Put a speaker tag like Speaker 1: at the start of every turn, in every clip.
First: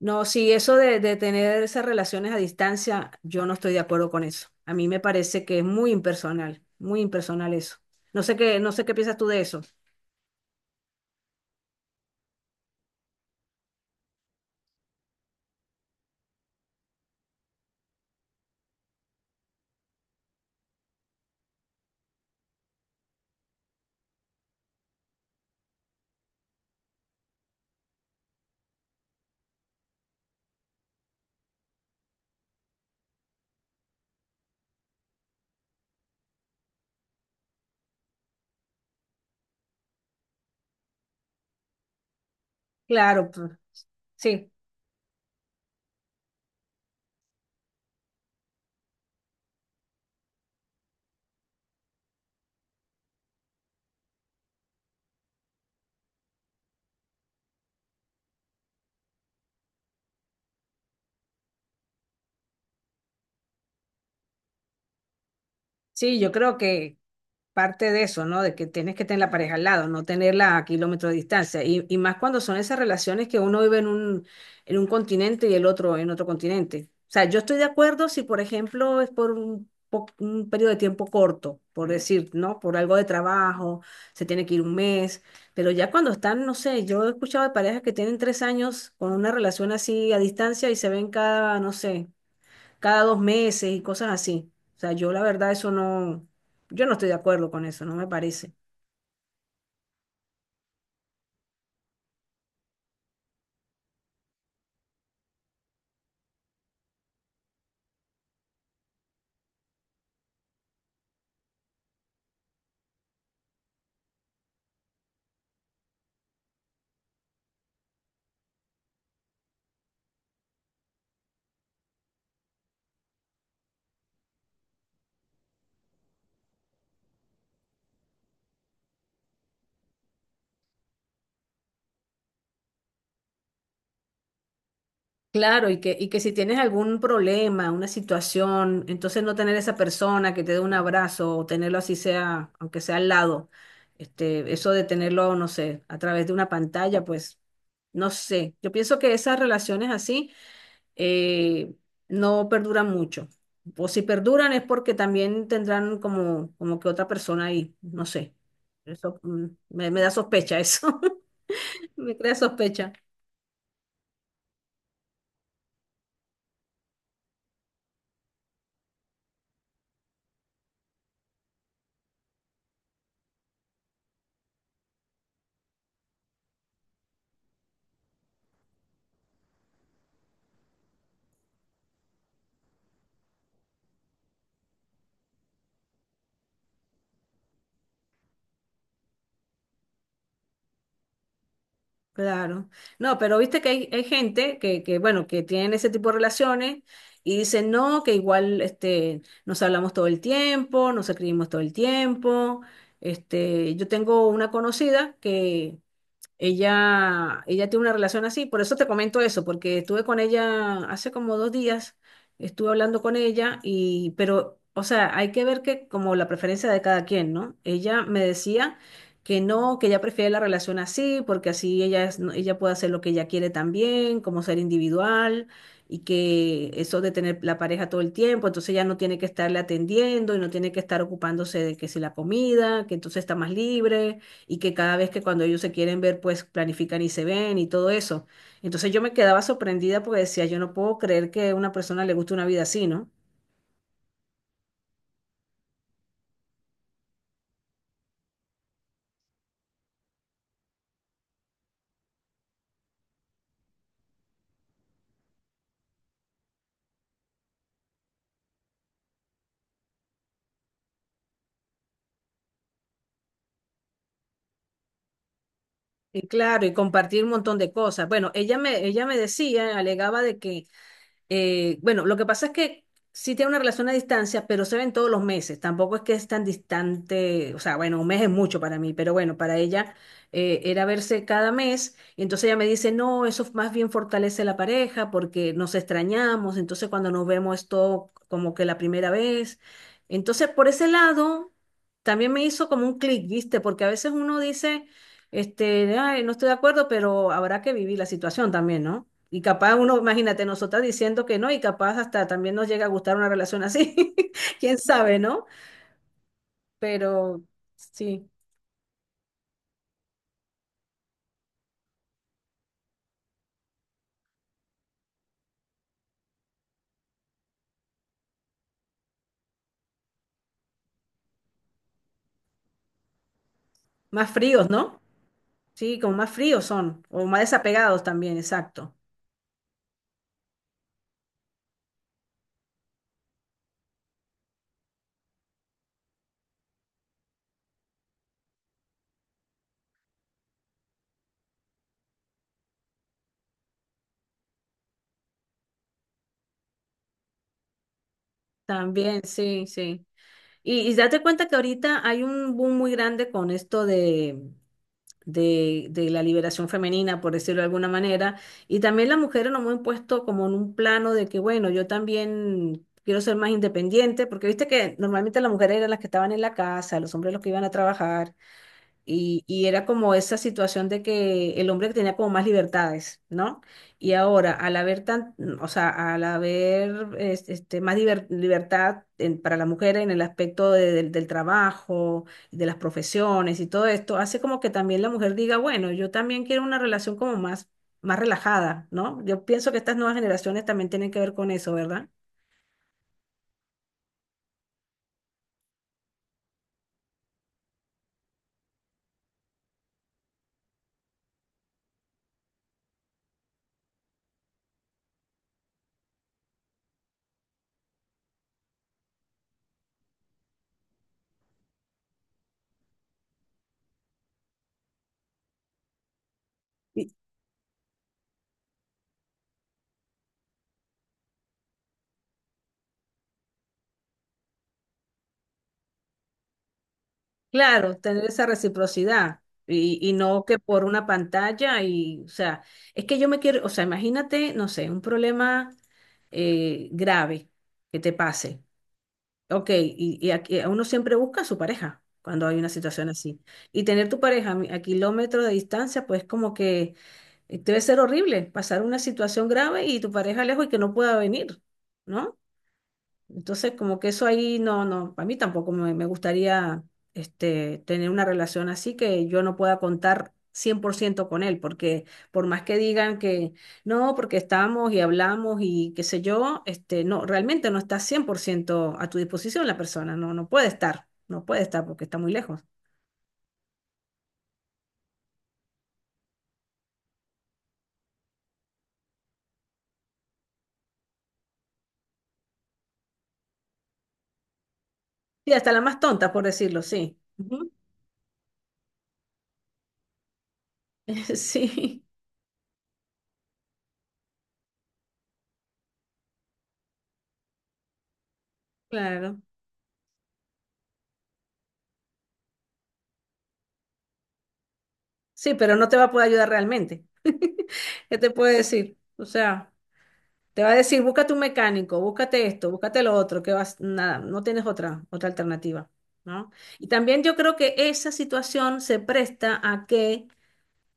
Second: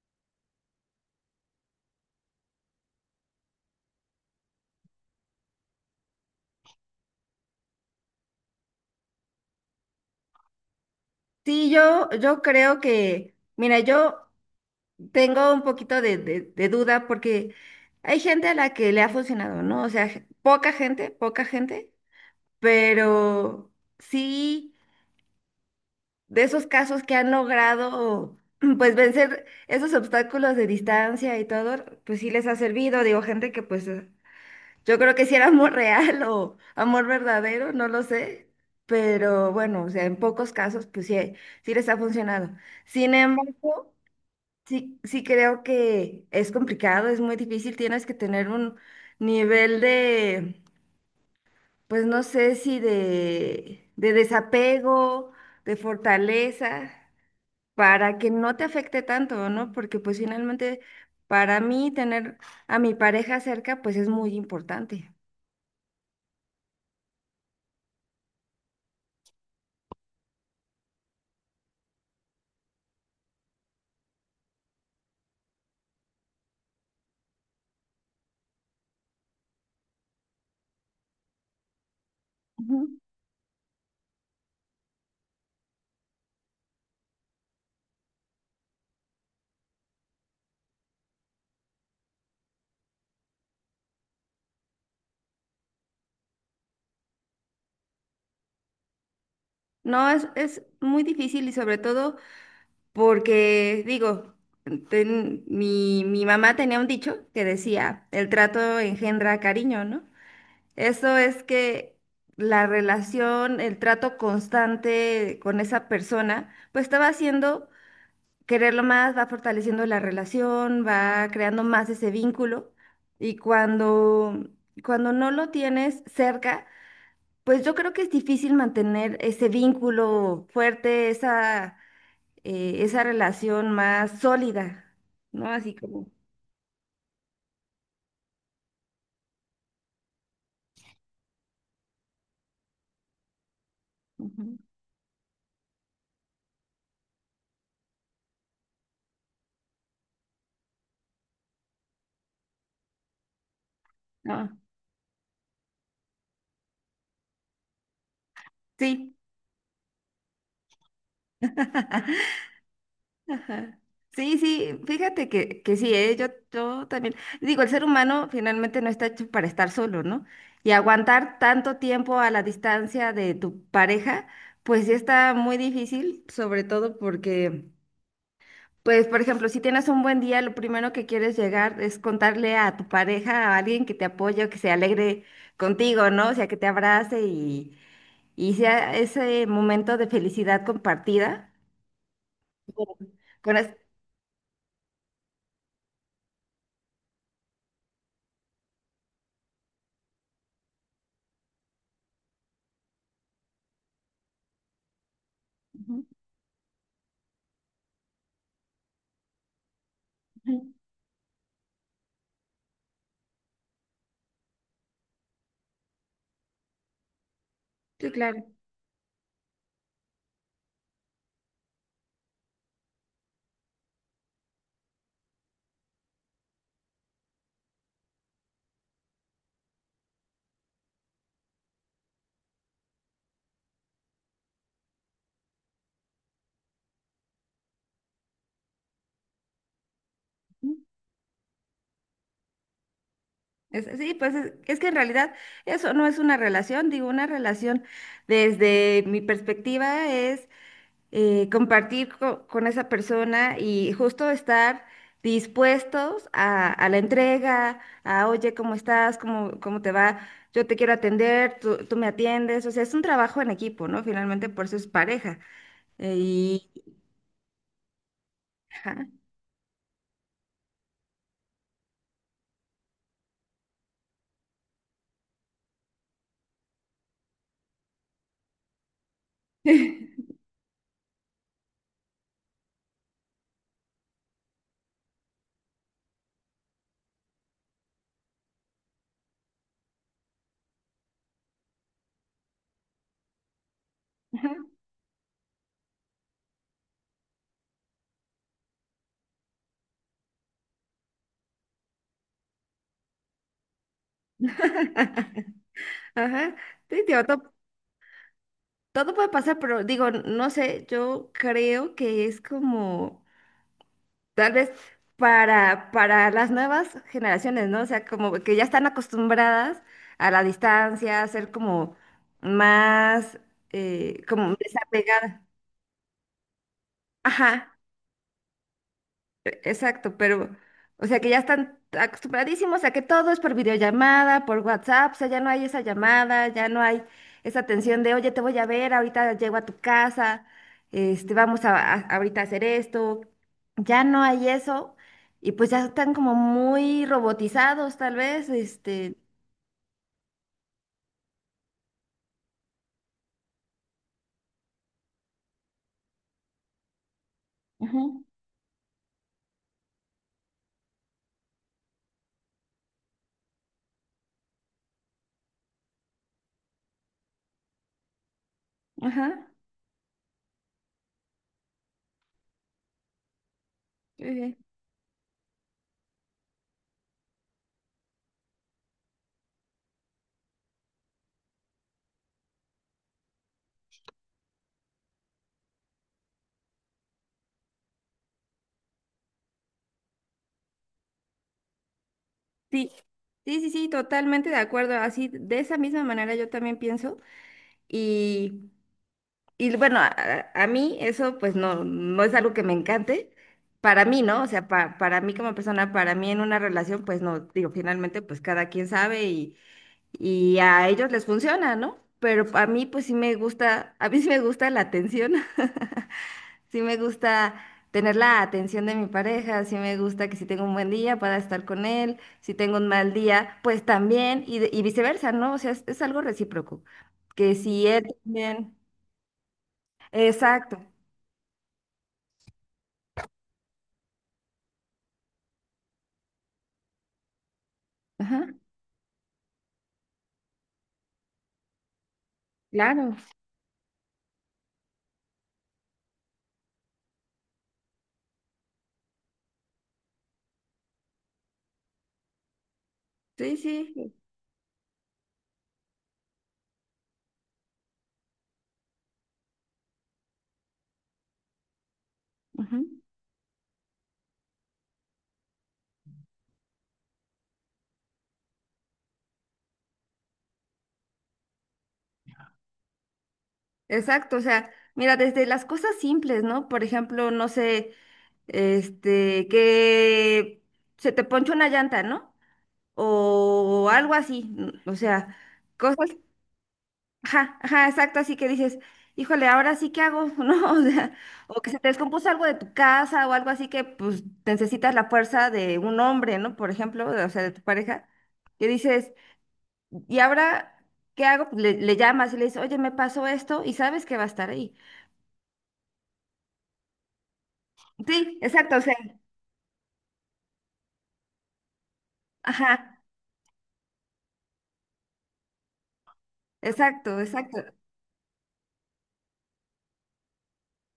Speaker 1: No, sí, eso de tener esas relaciones a distancia, yo no estoy de acuerdo con eso. A mí me parece que es muy impersonal eso. No sé qué piensas tú de eso.
Speaker 2: Sí, yo creo que, mira, yo tengo un poquito de, de duda porque hay gente a la que le ha funcionado, ¿no? O sea, poca gente, pero sí de esos casos que han logrado, pues, vencer esos obstáculos de distancia y todo, pues sí les ha servido. Digo, gente que pues yo creo que si era amor real o amor verdadero, no lo sé, pero bueno, o sea, en pocos casos, pues sí, sí les ha funcionado. Sin
Speaker 1: Claro,
Speaker 2: embargo,
Speaker 1: sí,
Speaker 2: sí, sí creo que es complicado, es muy difícil, tienes que tener un nivel de, pues no sé si de, de desapego, de fortaleza, para que no te afecte tanto, ¿no? Porque pues finalmente, para mí, tener a mi pareja cerca, pues es muy importante.
Speaker 1: sí, yo creo que, parte de eso, ¿no? De que tienes que tener la pareja al lado, no tenerla a kilómetros de distancia. Y más cuando son esas relaciones que uno vive en un continente y el otro en otro continente. O sea, yo estoy de acuerdo si, por ejemplo, es por un periodo de tiempo corto, por decir, ¿no? Por
Speaker 2: Ujú.
Speaker 1: algo de trabajo, se tiene que ir un mes, pero ya cuando están, no sé, yo he escuchado de parejas que tienen 3 años con una relación así a distancia y se ven cada, no sé, cada 2 meses y cosas así. O sea, yo la verdad eso no, yo no estoy de acuerdo con eso, no me parece.
Speaker 2: No, es muy difícil y sobre todo porque, digo, mi mamá tenía un dicho que decía, el trato engendra cariño, ¿no? Eso es que la relación, el trato constante con esa persona, pues te va haciendo quererlo más, va fortaleciendo la relación, va creando más ese vínculo y cuando, cuando no lo tienes cerca, pues yo creo que es difícil mantener ese vínculo fuerte, esa, esa relación más sólida, ¿no?
Speaker 1: Claro,
Speaker 2: Así
Speaker 1: y que, y
Speaker 2: como...
Speaker 1: que si tienes algún problema, una situación, entonces no tener esa persona que te dé un abrazo o tenerlo así sea, aunque sea al lado, este,
Speaker 2: ujú,
Speaker 1: eso de tenerlo, no sé, a través de una pantalla, pues, no sé. Yo pienso que esas relaciones así eh, no perduran mucho. O si
Speaker 2: ah,
Speaker 1: perduran es porque también tendrán como que otra persona ahí, no sé.
Speaker 2: sí.
Speaker 1: Eso me da sospecha eso. Me crea sospecha.
Speaker 2: Sí, sí, fíjate que sí, ¿eh? Yo también. Digo, el ser humano finalmente no está hecho para estar solo, ¿no? Y aguantar tanto tiempo a la distancia de tu pareja, pues sí está muy difícil, sobre todo porque... Pues, por ejemplo, si tienes un buen día, lo primero que quieres llegar es contarle a tu pareja, a alguien que te apoye o que se alegre contigo, ¿no? O sea, que te abrace y sea ese momento de felicidad compartida.
Speaker 1: Claro.
Speaker 2: Ujú.
Speaker 1: No, pero
Speaker 2: Con
Speaker 1: viste que
Speaker 2: es-
Speaker 1: hay gente que, bueno, que tienen ese tipo de relaciones y dicen, no, que igual este, nos hablamos todo el tiempo, nos escribimos todo el tiempo. Este, yo tengo una conocida que,
Speaker 2: Ujú,
Speaker 1: Ella, ella tiene una relación así, por eso te comento eso, porque estuve con
Speaker 2: ujú.
Speaker 1: ella hace como 2 días, estuve hablando con ella pero, o sea, hay que ver que como la preferencia de cada quien, ¿no? Ella
Speaker 2: Sí,
Speaker 1: me
Speaker 2: claro.
Speaker 1: decía que no, que ella prefiere la relación así, porque así ella es, no, ella puede hacer lo que ella quiere también, como ser individual y que eso de tener la pareja todo el tiempo, entonces ella no tiene que estarle atendiendo y no tiene que estar ocupándose de que si la comida, que entonces está más libre y que cada vez que cuando ellos se quieren ver, pues planifican y se ven y todo eso. Entonces yo me quedaba sorprendida porque decía, yo no
Speaker 2: Ujú.
Speaker 1: puedo creer que a una persona le guste una vida así, ¿no?
Speaker 2: Sí, pues es que en realidad eso no es una relación, digo, una relación desde mi perspectiva es compartir con esa persona y justo estar dispuestos a la entrega, a, oye, ¿cómo estás? ¿Cómo te va? Yo te quiero atender, tú me atiendes. O sea, es un trabajo en equipo, ¿no? Finalmente, por eso es pareja.
Speaker 1: Y claro,
Speaker 2: Y...
Speaker 1: y compartir un montón de cosas. Bueno, ella me, ella
Speaker 2: Ajá.
Speaker 1: me decía, alegaba de que Bueno, lo que pasa es que sí tiene una relación a distancia, pero se ven todos los meses. Tampoco es que es tan distante, o sea, bueno, un mes es mucho para mí, pero bueno, para ella era verse cada mes. Y entonces ella me dice, no, eso más bien fortalece la pareja porque nos extrañamos. Entonces cuando nos vemos es todo como que la primera vez. Entonces por ese lado también me hizo como un clic, ¿viste? Porque a veces uno dice, este, ay, no estoy de acuerdo, pero habrá que vivir la situación también, ¿no? Y capaz uno, imagínate, nosotras diciendo que no, y capaz hasta también nos llega a gustar una relación así. Quién sabe, ¿no?
Speaker 2: Ajá. Sí, digo,
Speaker 1: Pero sí,
Speaker 2: todo puede pasar, pero digo, no sé, yo creo que es como... Tal vez para las nuevas generaciones, ¿no? O sea, como que ya están acostumbradas a la distancia, a ser como más,
Speaker 1: más
Speaker 2: como
Speaker 1: fríos, ¿no?
Speaker 2: desapegada.
Speaker 1: Sí, como más fríos son, o más
Speaker 2: Ajá,
Speaker 1: desapegados también, exacto.
Speaker 2: exacto, pero, o sea, que ya están acostumbradísimos a que todo es por videollamada, por WhatsApp, o sea, ya no hay esa llamada, ya no hay esa tensión de, oye, te voy a ver, ahorita llego a tu casa, este, vamos a, ahorita a hacer esto, ya no hay eso, y pues ya están como muy robotizados, tal vez, este,
Speaker 1: También, sí, sí. Y date cuenta que ahorita hay un boom muy grande con esto de la liberación femenina, por decirlo de alguna
Speaker 2: ujú,
Speaker 1: manera. Y también las mujeres nos hemos puesto como en un plano de que, bueno, yo también quiero ser más independiente, porque viste que normalmente las mujeres eran las que estaban en la casa, los hombres los que iban a trabajar. Y,
Speaker 2: ajá,
Speaker 1: y era como esa situación de que el hombre tenía como más libertades, ¿no? Y
Speaker 2: muy
Speaker 1: ahora,
Speaker 2: bien.
Speaker 1: al haber o sea, al haber más libertad para la mujer en el aspecto del trabajo, de las profesiones y todo esto, hace como que también la mujer diga, bueno, yo también quiero una relación como más relajada, ¿no? Yo pienso que estas nuevas generaciones también tienen que ver con eso, ¿verdad?
Speaker 2: Sí, sí, sí, sí, totalmente de acuerdo, así, de esa misma manera yo también pienso, y... Y bueno, a mí eso pues no, no es algo que me encante. Para mí, ¿no? O sea, para mí como persona, para mí en una relación, pues no, digo, finalmente pues cada quien sabe y, a ellos les funciona, ¿no? Pero a mí pues sí me gusta, a mí sí me gusta la atención, sí me gusta tener la atención de mi pareja, sí me gusta que si tengo un buen día pueda estar con él, si tengo un mal día, pues también, y, y viceversa, ¿no? O sea, es algo recíproco, que si
Speaker 1: Claro,
Speaker 2: él
Speaker 1: tener esa
Speaker 2: también...
Speaker 1: reciprocidad y no que
Speaker 2: Exacto.
Speaker 1: por una pantalla y, o sea, es que yo me quiero, o sea, imagínate, no sé, un problema grave que te
Speaker 2: Ajá.
Speaker 1: pase. Ok, y aquí, uno siempre busca a su pareja cuando hay una situación
Speaker 2: Claro,
Speaker 1: así. Y tener tu pareja a kilómetros de distancia, pues como que debe ser horrible pasar una situación grave y tu pareja lejos y que no pueda venir, ¿no?
Speaker 2: sí,
Speaker 1: Entonces, como que
Speaker 2: sí,
Speaker 1: eso ahí no, no, a mí tampoco me gustaría, este, tener una relación así que yo no pueda contar 100% con él, porque por más que
Speaker 2: ujú,
Speaker 1: digan que no, porque estamos y hablamos y qué sé yo, este, no, realmente no está 100% a tu disposición la persona, no, no puede estar, no puede estar porque está muy lejos.
Speaker 2: exacto. O sea, mira, desde las cosas simples, ¿no? Por ejemplo, no sé, este, que se te ponchó una llanta, ¿no? O algo así. O sea,
Speaker 1: Sí, hasta la más
Speaker 2: cosas,
Speaker 1: tonta, por decirlo, sí.
Speaker 2: ajá,
Speaker 1: Ujú.
Speaker 2: ajá, exacto, así que dices, híjole, ahora sí que hago, ¿no? O sea, o que se te
Speaker 1: Sí,
Speaker 2: descompuso algo de tu casa o algo así que pues necesitas la fuerza de un hombre, ¿no? Por ejemplo, o sea, de tu pareja, que dices.
Speaker 1: claro.
Speaker 2: Y ahora, ¿qué hago? Pues le llamas y le dices, oye, me pasó esto y sabes que va a estar ahí.
Speaker 1: Sí, pero no te va a poder ayudar realmente. ¿Qué te
Speaker 2: Sí,
Speaker 1: puedo
Speaker 2: exacto, o sea,
Speaker 1: decir? O sea. Te va a decir, búscate un mecánico, búscate esto, búscate
Speaker 2: ajá,
Speaker 1: lo otro, que vas, nada, no tienes otra alternativa, ¿no? Y
Speaker 2: exacto,
Speaker 1: también yo creo
Speaker 2: exacto.
Speaker 1: que esa situación se presta a que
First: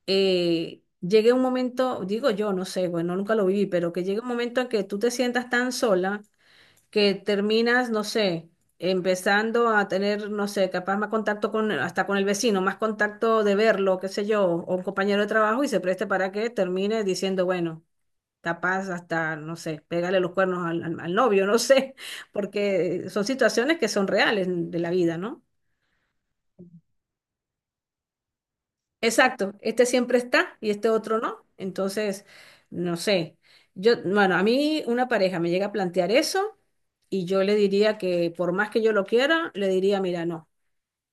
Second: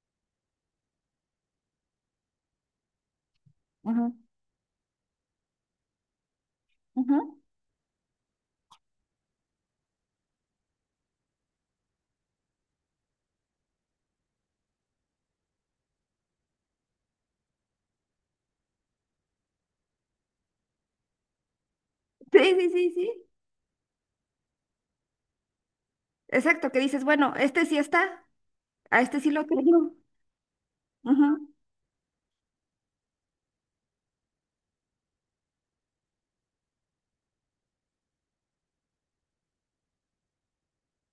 Speaker 1: llegue un momento, digo yo, no sé, bueno, nunca lo viví, pero que
Speaker 2: Ujú,
Speaker 1: llegue un momento en que tú te sientas tan sola que
Speaker 2: ujú.
Speaker 1: terminas, no sé, empezando a tener, no sé, capaz más contacto hasta con el vecino, más contacto de verlo, qué sé yo, o un compañero de trabajo y se preste para que termine diciendo, bueno, capaz hasta, no sé, pegarle los cuernos al novio, no sé,
Speaker 2: Sí, sí, sí,
Speaker 1: porque
Speaker 2: sí.
Speaker 1: son situaciones que son reales de la vida, ¿no?
Speaker 2: Exacto, que dices, bueno, este sí está, a este sí lo
Speaker 1: Exacto, este
Speaker 2: tengo.
Speaker 1: siempre está y este otro no. Entonces, no sé, yo, bueno, a mí una pareja me llega a plantear eso y yo le diría que por más que yo lo quiera, le diría, mira, no,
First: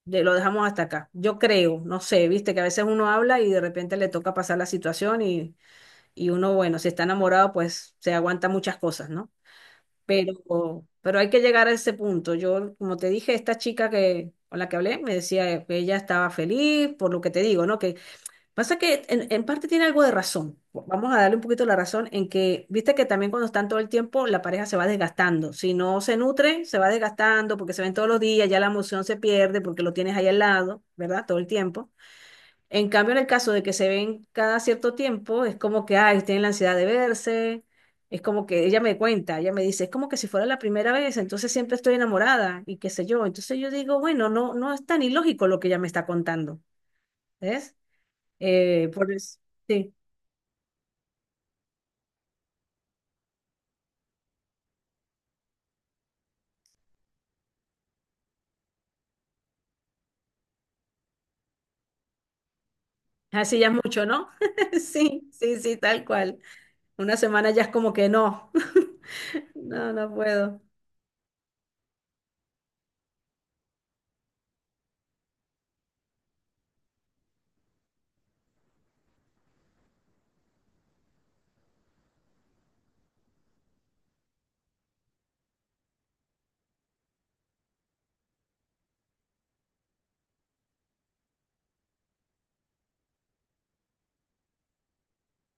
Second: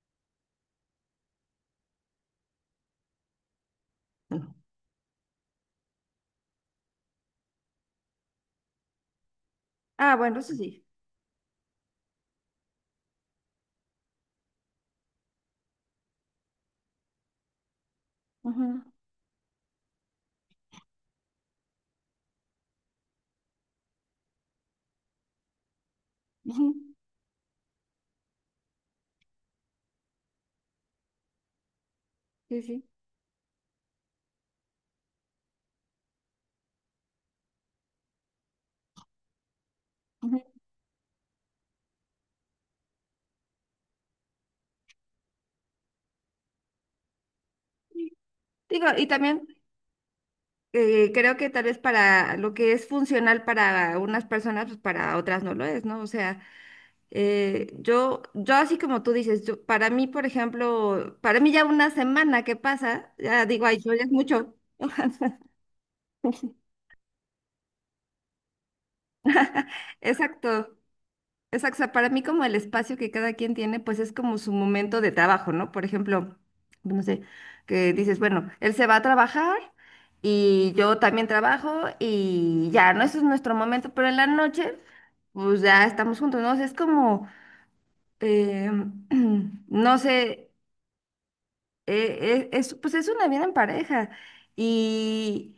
Speaker 1: lo dejamos hasta acá. Yo creo, no sé, viste que a veces uno habla y de repente le toca
Speaker 2: Ujú.
Speaker 1: pasar la situación y uno, bueno, si está enamorado, pues se aguanta muchas cosas, ¿no?
Speaker 2: Ah,
Speaker 1: Pero,
Speaker 2: bueno, eso sí.
Speaker 1: pero hay que llegar a ese punto. Yo, como te dije, esta chica con la que hablé me decía que ella estaba feliz por lo que te digo, ¿no? Que pasa
Speaker 2: Ujú,
Speaker 1: que en parte tiene algo de razón. Vamos a darle un poquito la razón en que, viste que también cuando están todo el tiempo, la pareja se va desgastando. Si no se nutre,
Speaker 2: ujú,
Speaker 1: se va desgastando porque se ven todos los días, ya la emoción se pierde porque lo tienes ahí al lado, ¿verdad? Todo el tiempo.
Speaker 2: sí, sí.
Speaker 1: En cambio, en el caso de que se ven cada cierto tiempo, es como que, ay, tienen la ansiedad de verse, es como que ella me cuenta, ella me dice, es como que si
Speaker 2: Ujú.
Speaker 1: fuera la primera vez, entonces siempre estoy enamorada y qué sé yo. Entonces yo digo, bueno, no, no es tan ilógico lo que ella me está contando, ¿ves?
Speaker 2: Digo, y
Speaker 1: Por eso,
Speaker 2: también
Speaker 1: sí,
Speaker 2: creo que tal vez para lo que es funcional para unas personas, pues para otras no lo es, ¿no? O sea, Yo así como tú dices, para mí, por ejemplo, para mí ya una semana que pasa, ya
Speaker 1: así
Speaker 2: digo,
Speaker 1: ya es
Speaker 2: ay, yo ya
Speaker 1: mucho,
Speaker 2: es
Speaker 1: ¿no?
Speaker 2: mucho.
Speaker 1: Sí, sí, sí, tal cual. Una semana ya es como que no, no, no puedo.
Speaker 2: Exacto, exacto. O sea, para mí como el espacio que cada quien tiene, pues es como su momento de trabajo, ¿no? Por ejemplo, no sé, que dices, bueno, él se va a trabajar y yo también trabajo y ya, ¿no? Eso es nuestro momento, pero en la noche, pues ya estamos juntos, ¿no? O sea, es como, eh, no sé. Es, pues es una vida en pareja y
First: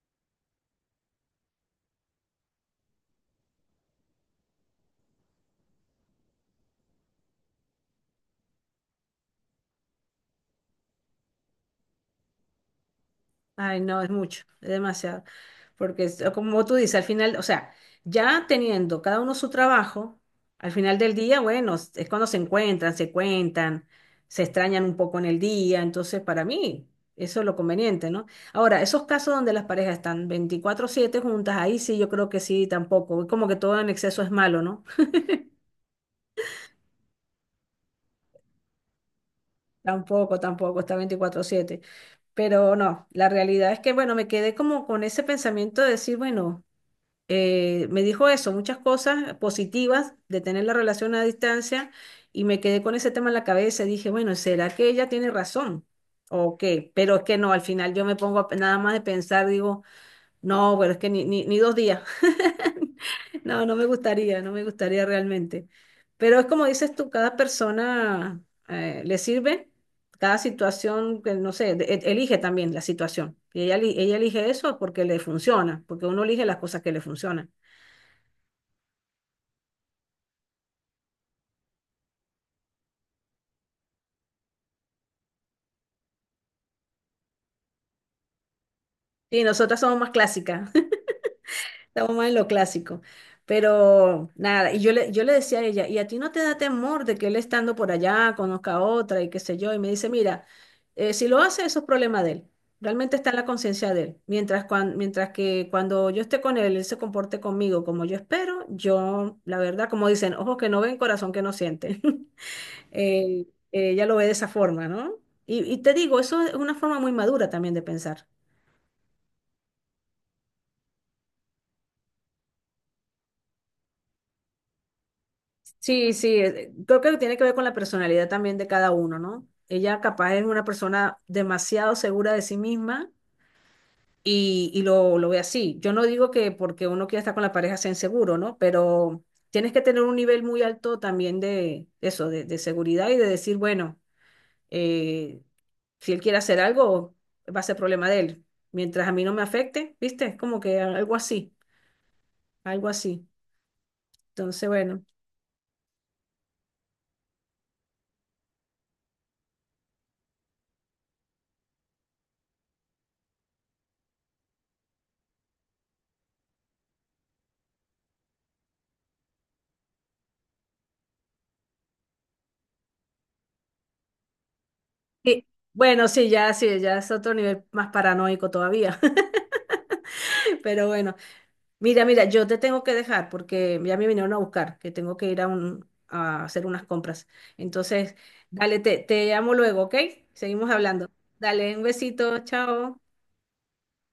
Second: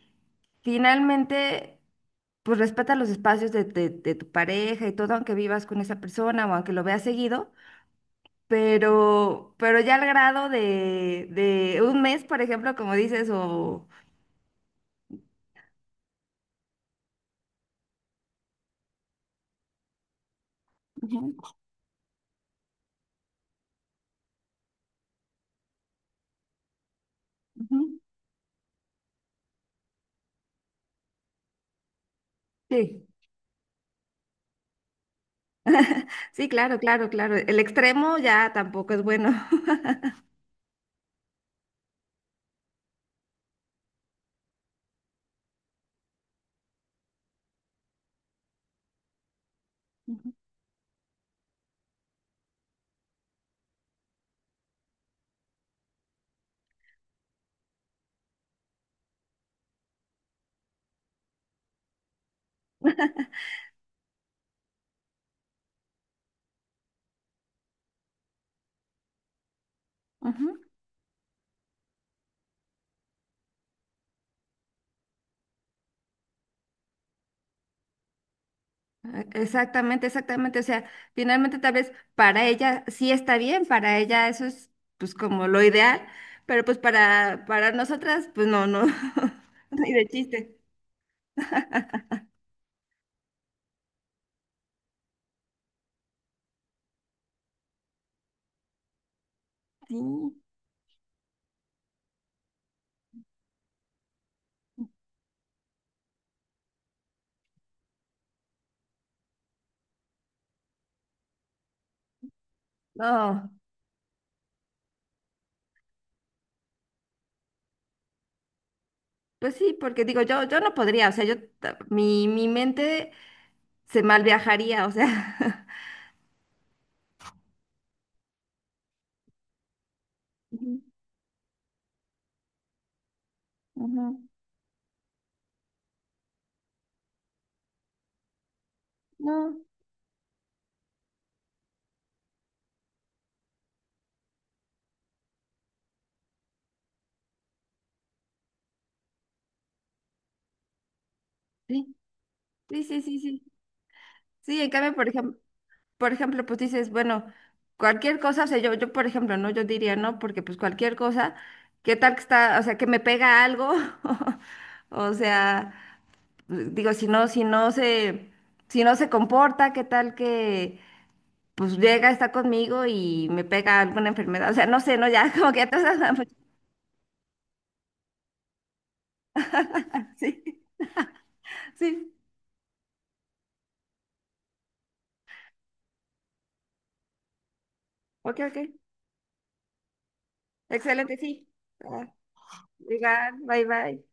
Speaker 2: finalmente, pues respeta los espacios de, de tu pareja y todo, aunque vivas con esa persona o aunque lo veas seguido, pero ya al grado de, un mes, por ejemplo, como dices,
Speaker 1: Ay,
Speaker 2: o...
Speaker 1: no, es mucho, es demasiado. Porque como tú dices, al final, o sea, ya teniendo cada uno su trabajo, al final del
Speaker 2: Ujú,
Speaker 1: día, bueno, es cuando se encuentran, se cuentan, se extrañan un poco en el día, entonces para mí eso es lo
Speaker 2: ujú,
Speaker 1: conveniente, ¿no? Ahora, esos casos donde las parejas están 24/7 juntas, ahí sí yo creo que sí,
Speaker 2: sí,
Speaker 1: tampoco, es como que todo en exceso es malo, ¿no?
Speaker 2: sí, claro, claro, claro. El extremo ya tampoco es bueno.
Speaker 1: Tampoco, tampoco está 24/7, pero no, la realidad es que, bueno, me quedé como con ese pensamiento de decir, bueno. Me dijo eso, muchas cosas positivas
Speaker 2: Ujú,
Speaker 1: de tener la relación a distancia y me quedé con ese tema en la cabeza y dije, bueno, ¿será que ella tiene razón? ¿O qué? Pero es que no, al final yo me pongo nada más de pensar, digo, no, bueno, es que ni 2 días. No, no me gustaría, no me gustaría realmente. Pero es como dices tú, cada persona le sirve, cada
Speaker 2: ujú.
Speaker 1: situación, que no sé, elige también la situación. Y ella elige eso porque le funciona, porque uno elige las cosas que le funcionan.
Speaker 2: Exactamente, exactamente. O sea, finalmente tal vez para ella sí está bien, para ella eso es pues como lo ideal, pero pues para nosotras, pues no, no,
Speaker 1: Y nosotras
Speaker 2: ni
Speaker 1: somos
Speaker 2: de
Speaker 1: más
Speaker 2: chiste.
Speaker 1: clásicas. Estamos más en lo clásico. Pero nada, y yo le decía a ella, ¿y a ti no te da temor de que él estando por allá conozca a otra y qué sé yo? Y me
Speaker 2: Sí,
Speaker 1: dice, mira, si lo hace, eso es problema de él. Realmente está en la conciencia de él. Mientras, mientras que cuando yo esté con él, él se comporte conmigo como yo espero, yo, la verdad, como dicen, ojos que no ven, corazón que no siente. Eh,
Speaker 2: no,
Speaker 1: ella lo ve de esa forma, ¿no? Y te digo, eso es una forma muy madura también de pensar.
Speaker 2: pues sí, porque digo, yo no podría, o sea, yo, mi mente se mal viajaría, o sea.
Speaker 1: Sí, sí, creo que tiene que ver con la personalidad también de cada uno, ¿no? Ella capaz es una
Speaker 2: Ujú,
Speaker 1: persona demasiado segura de sí misma
Speaker 2: ujú.
Speaker 1: y lo ve así. Yo no digo que porque uno quiera estar con la pareja sea inseguro, ¿no? Pero
Speaker 2: No,
Speaker 1: tienes que tener un nivel muy alto también de eso, de seguridad y de decir, bueno, eh, si él quiere hacer algo, va a ser problema de él. Mientras a mí no me afecte, ¿viste? Es como que algo así,
Speaker 2: sí, sí,
Speaker 1: algo
Speaker 2: sí, sí,
Speaker 1: así.
Speaker 2: sí. Sí,
Speaker 1: Entonces,
Speaker 2: en cambio,
Speaker 1: bueno.
Speaker 2: por ejemplo. Por ejemplo, pues dices, bueno, cualquier cosa, o sea, yo, por ejemplo, ¿no? Yo diría, no, porque pues cualquier cosa, ¿qué tal que está, o sea, que me pega algo? O sea, pues, digo, si no se comporta, ¿qué tal que pues llega, está conmigo y me pega alguna enfermedad? O sea, no sé, no, ya,
Speaker 1: Sí,
Speaker 2: como que ya te vas
Speaker 1: bueno, sí, ya, sí, ya es otro nivel más paranoico todavía.
Speaker 2: Sí,
Speaker 1: Pero bueno, mira,
Speaker 2: sí,
Speaker 1: mira, yo te tengo que dejar porque ya me vinieron a buscar, que tengo que ir a hacer unas compras. Entonces,
Speaker 2: ok, ok.
Speaker 1: dale, te llamo luego, ¿ok? Seguimos hablando.
Speaker 2: Excelente, sí.
Speaker 1: Dale, un
Speaker 2: Ah,
Speaker 1: besito, chao.
Speaker 2: igual, bye, bye.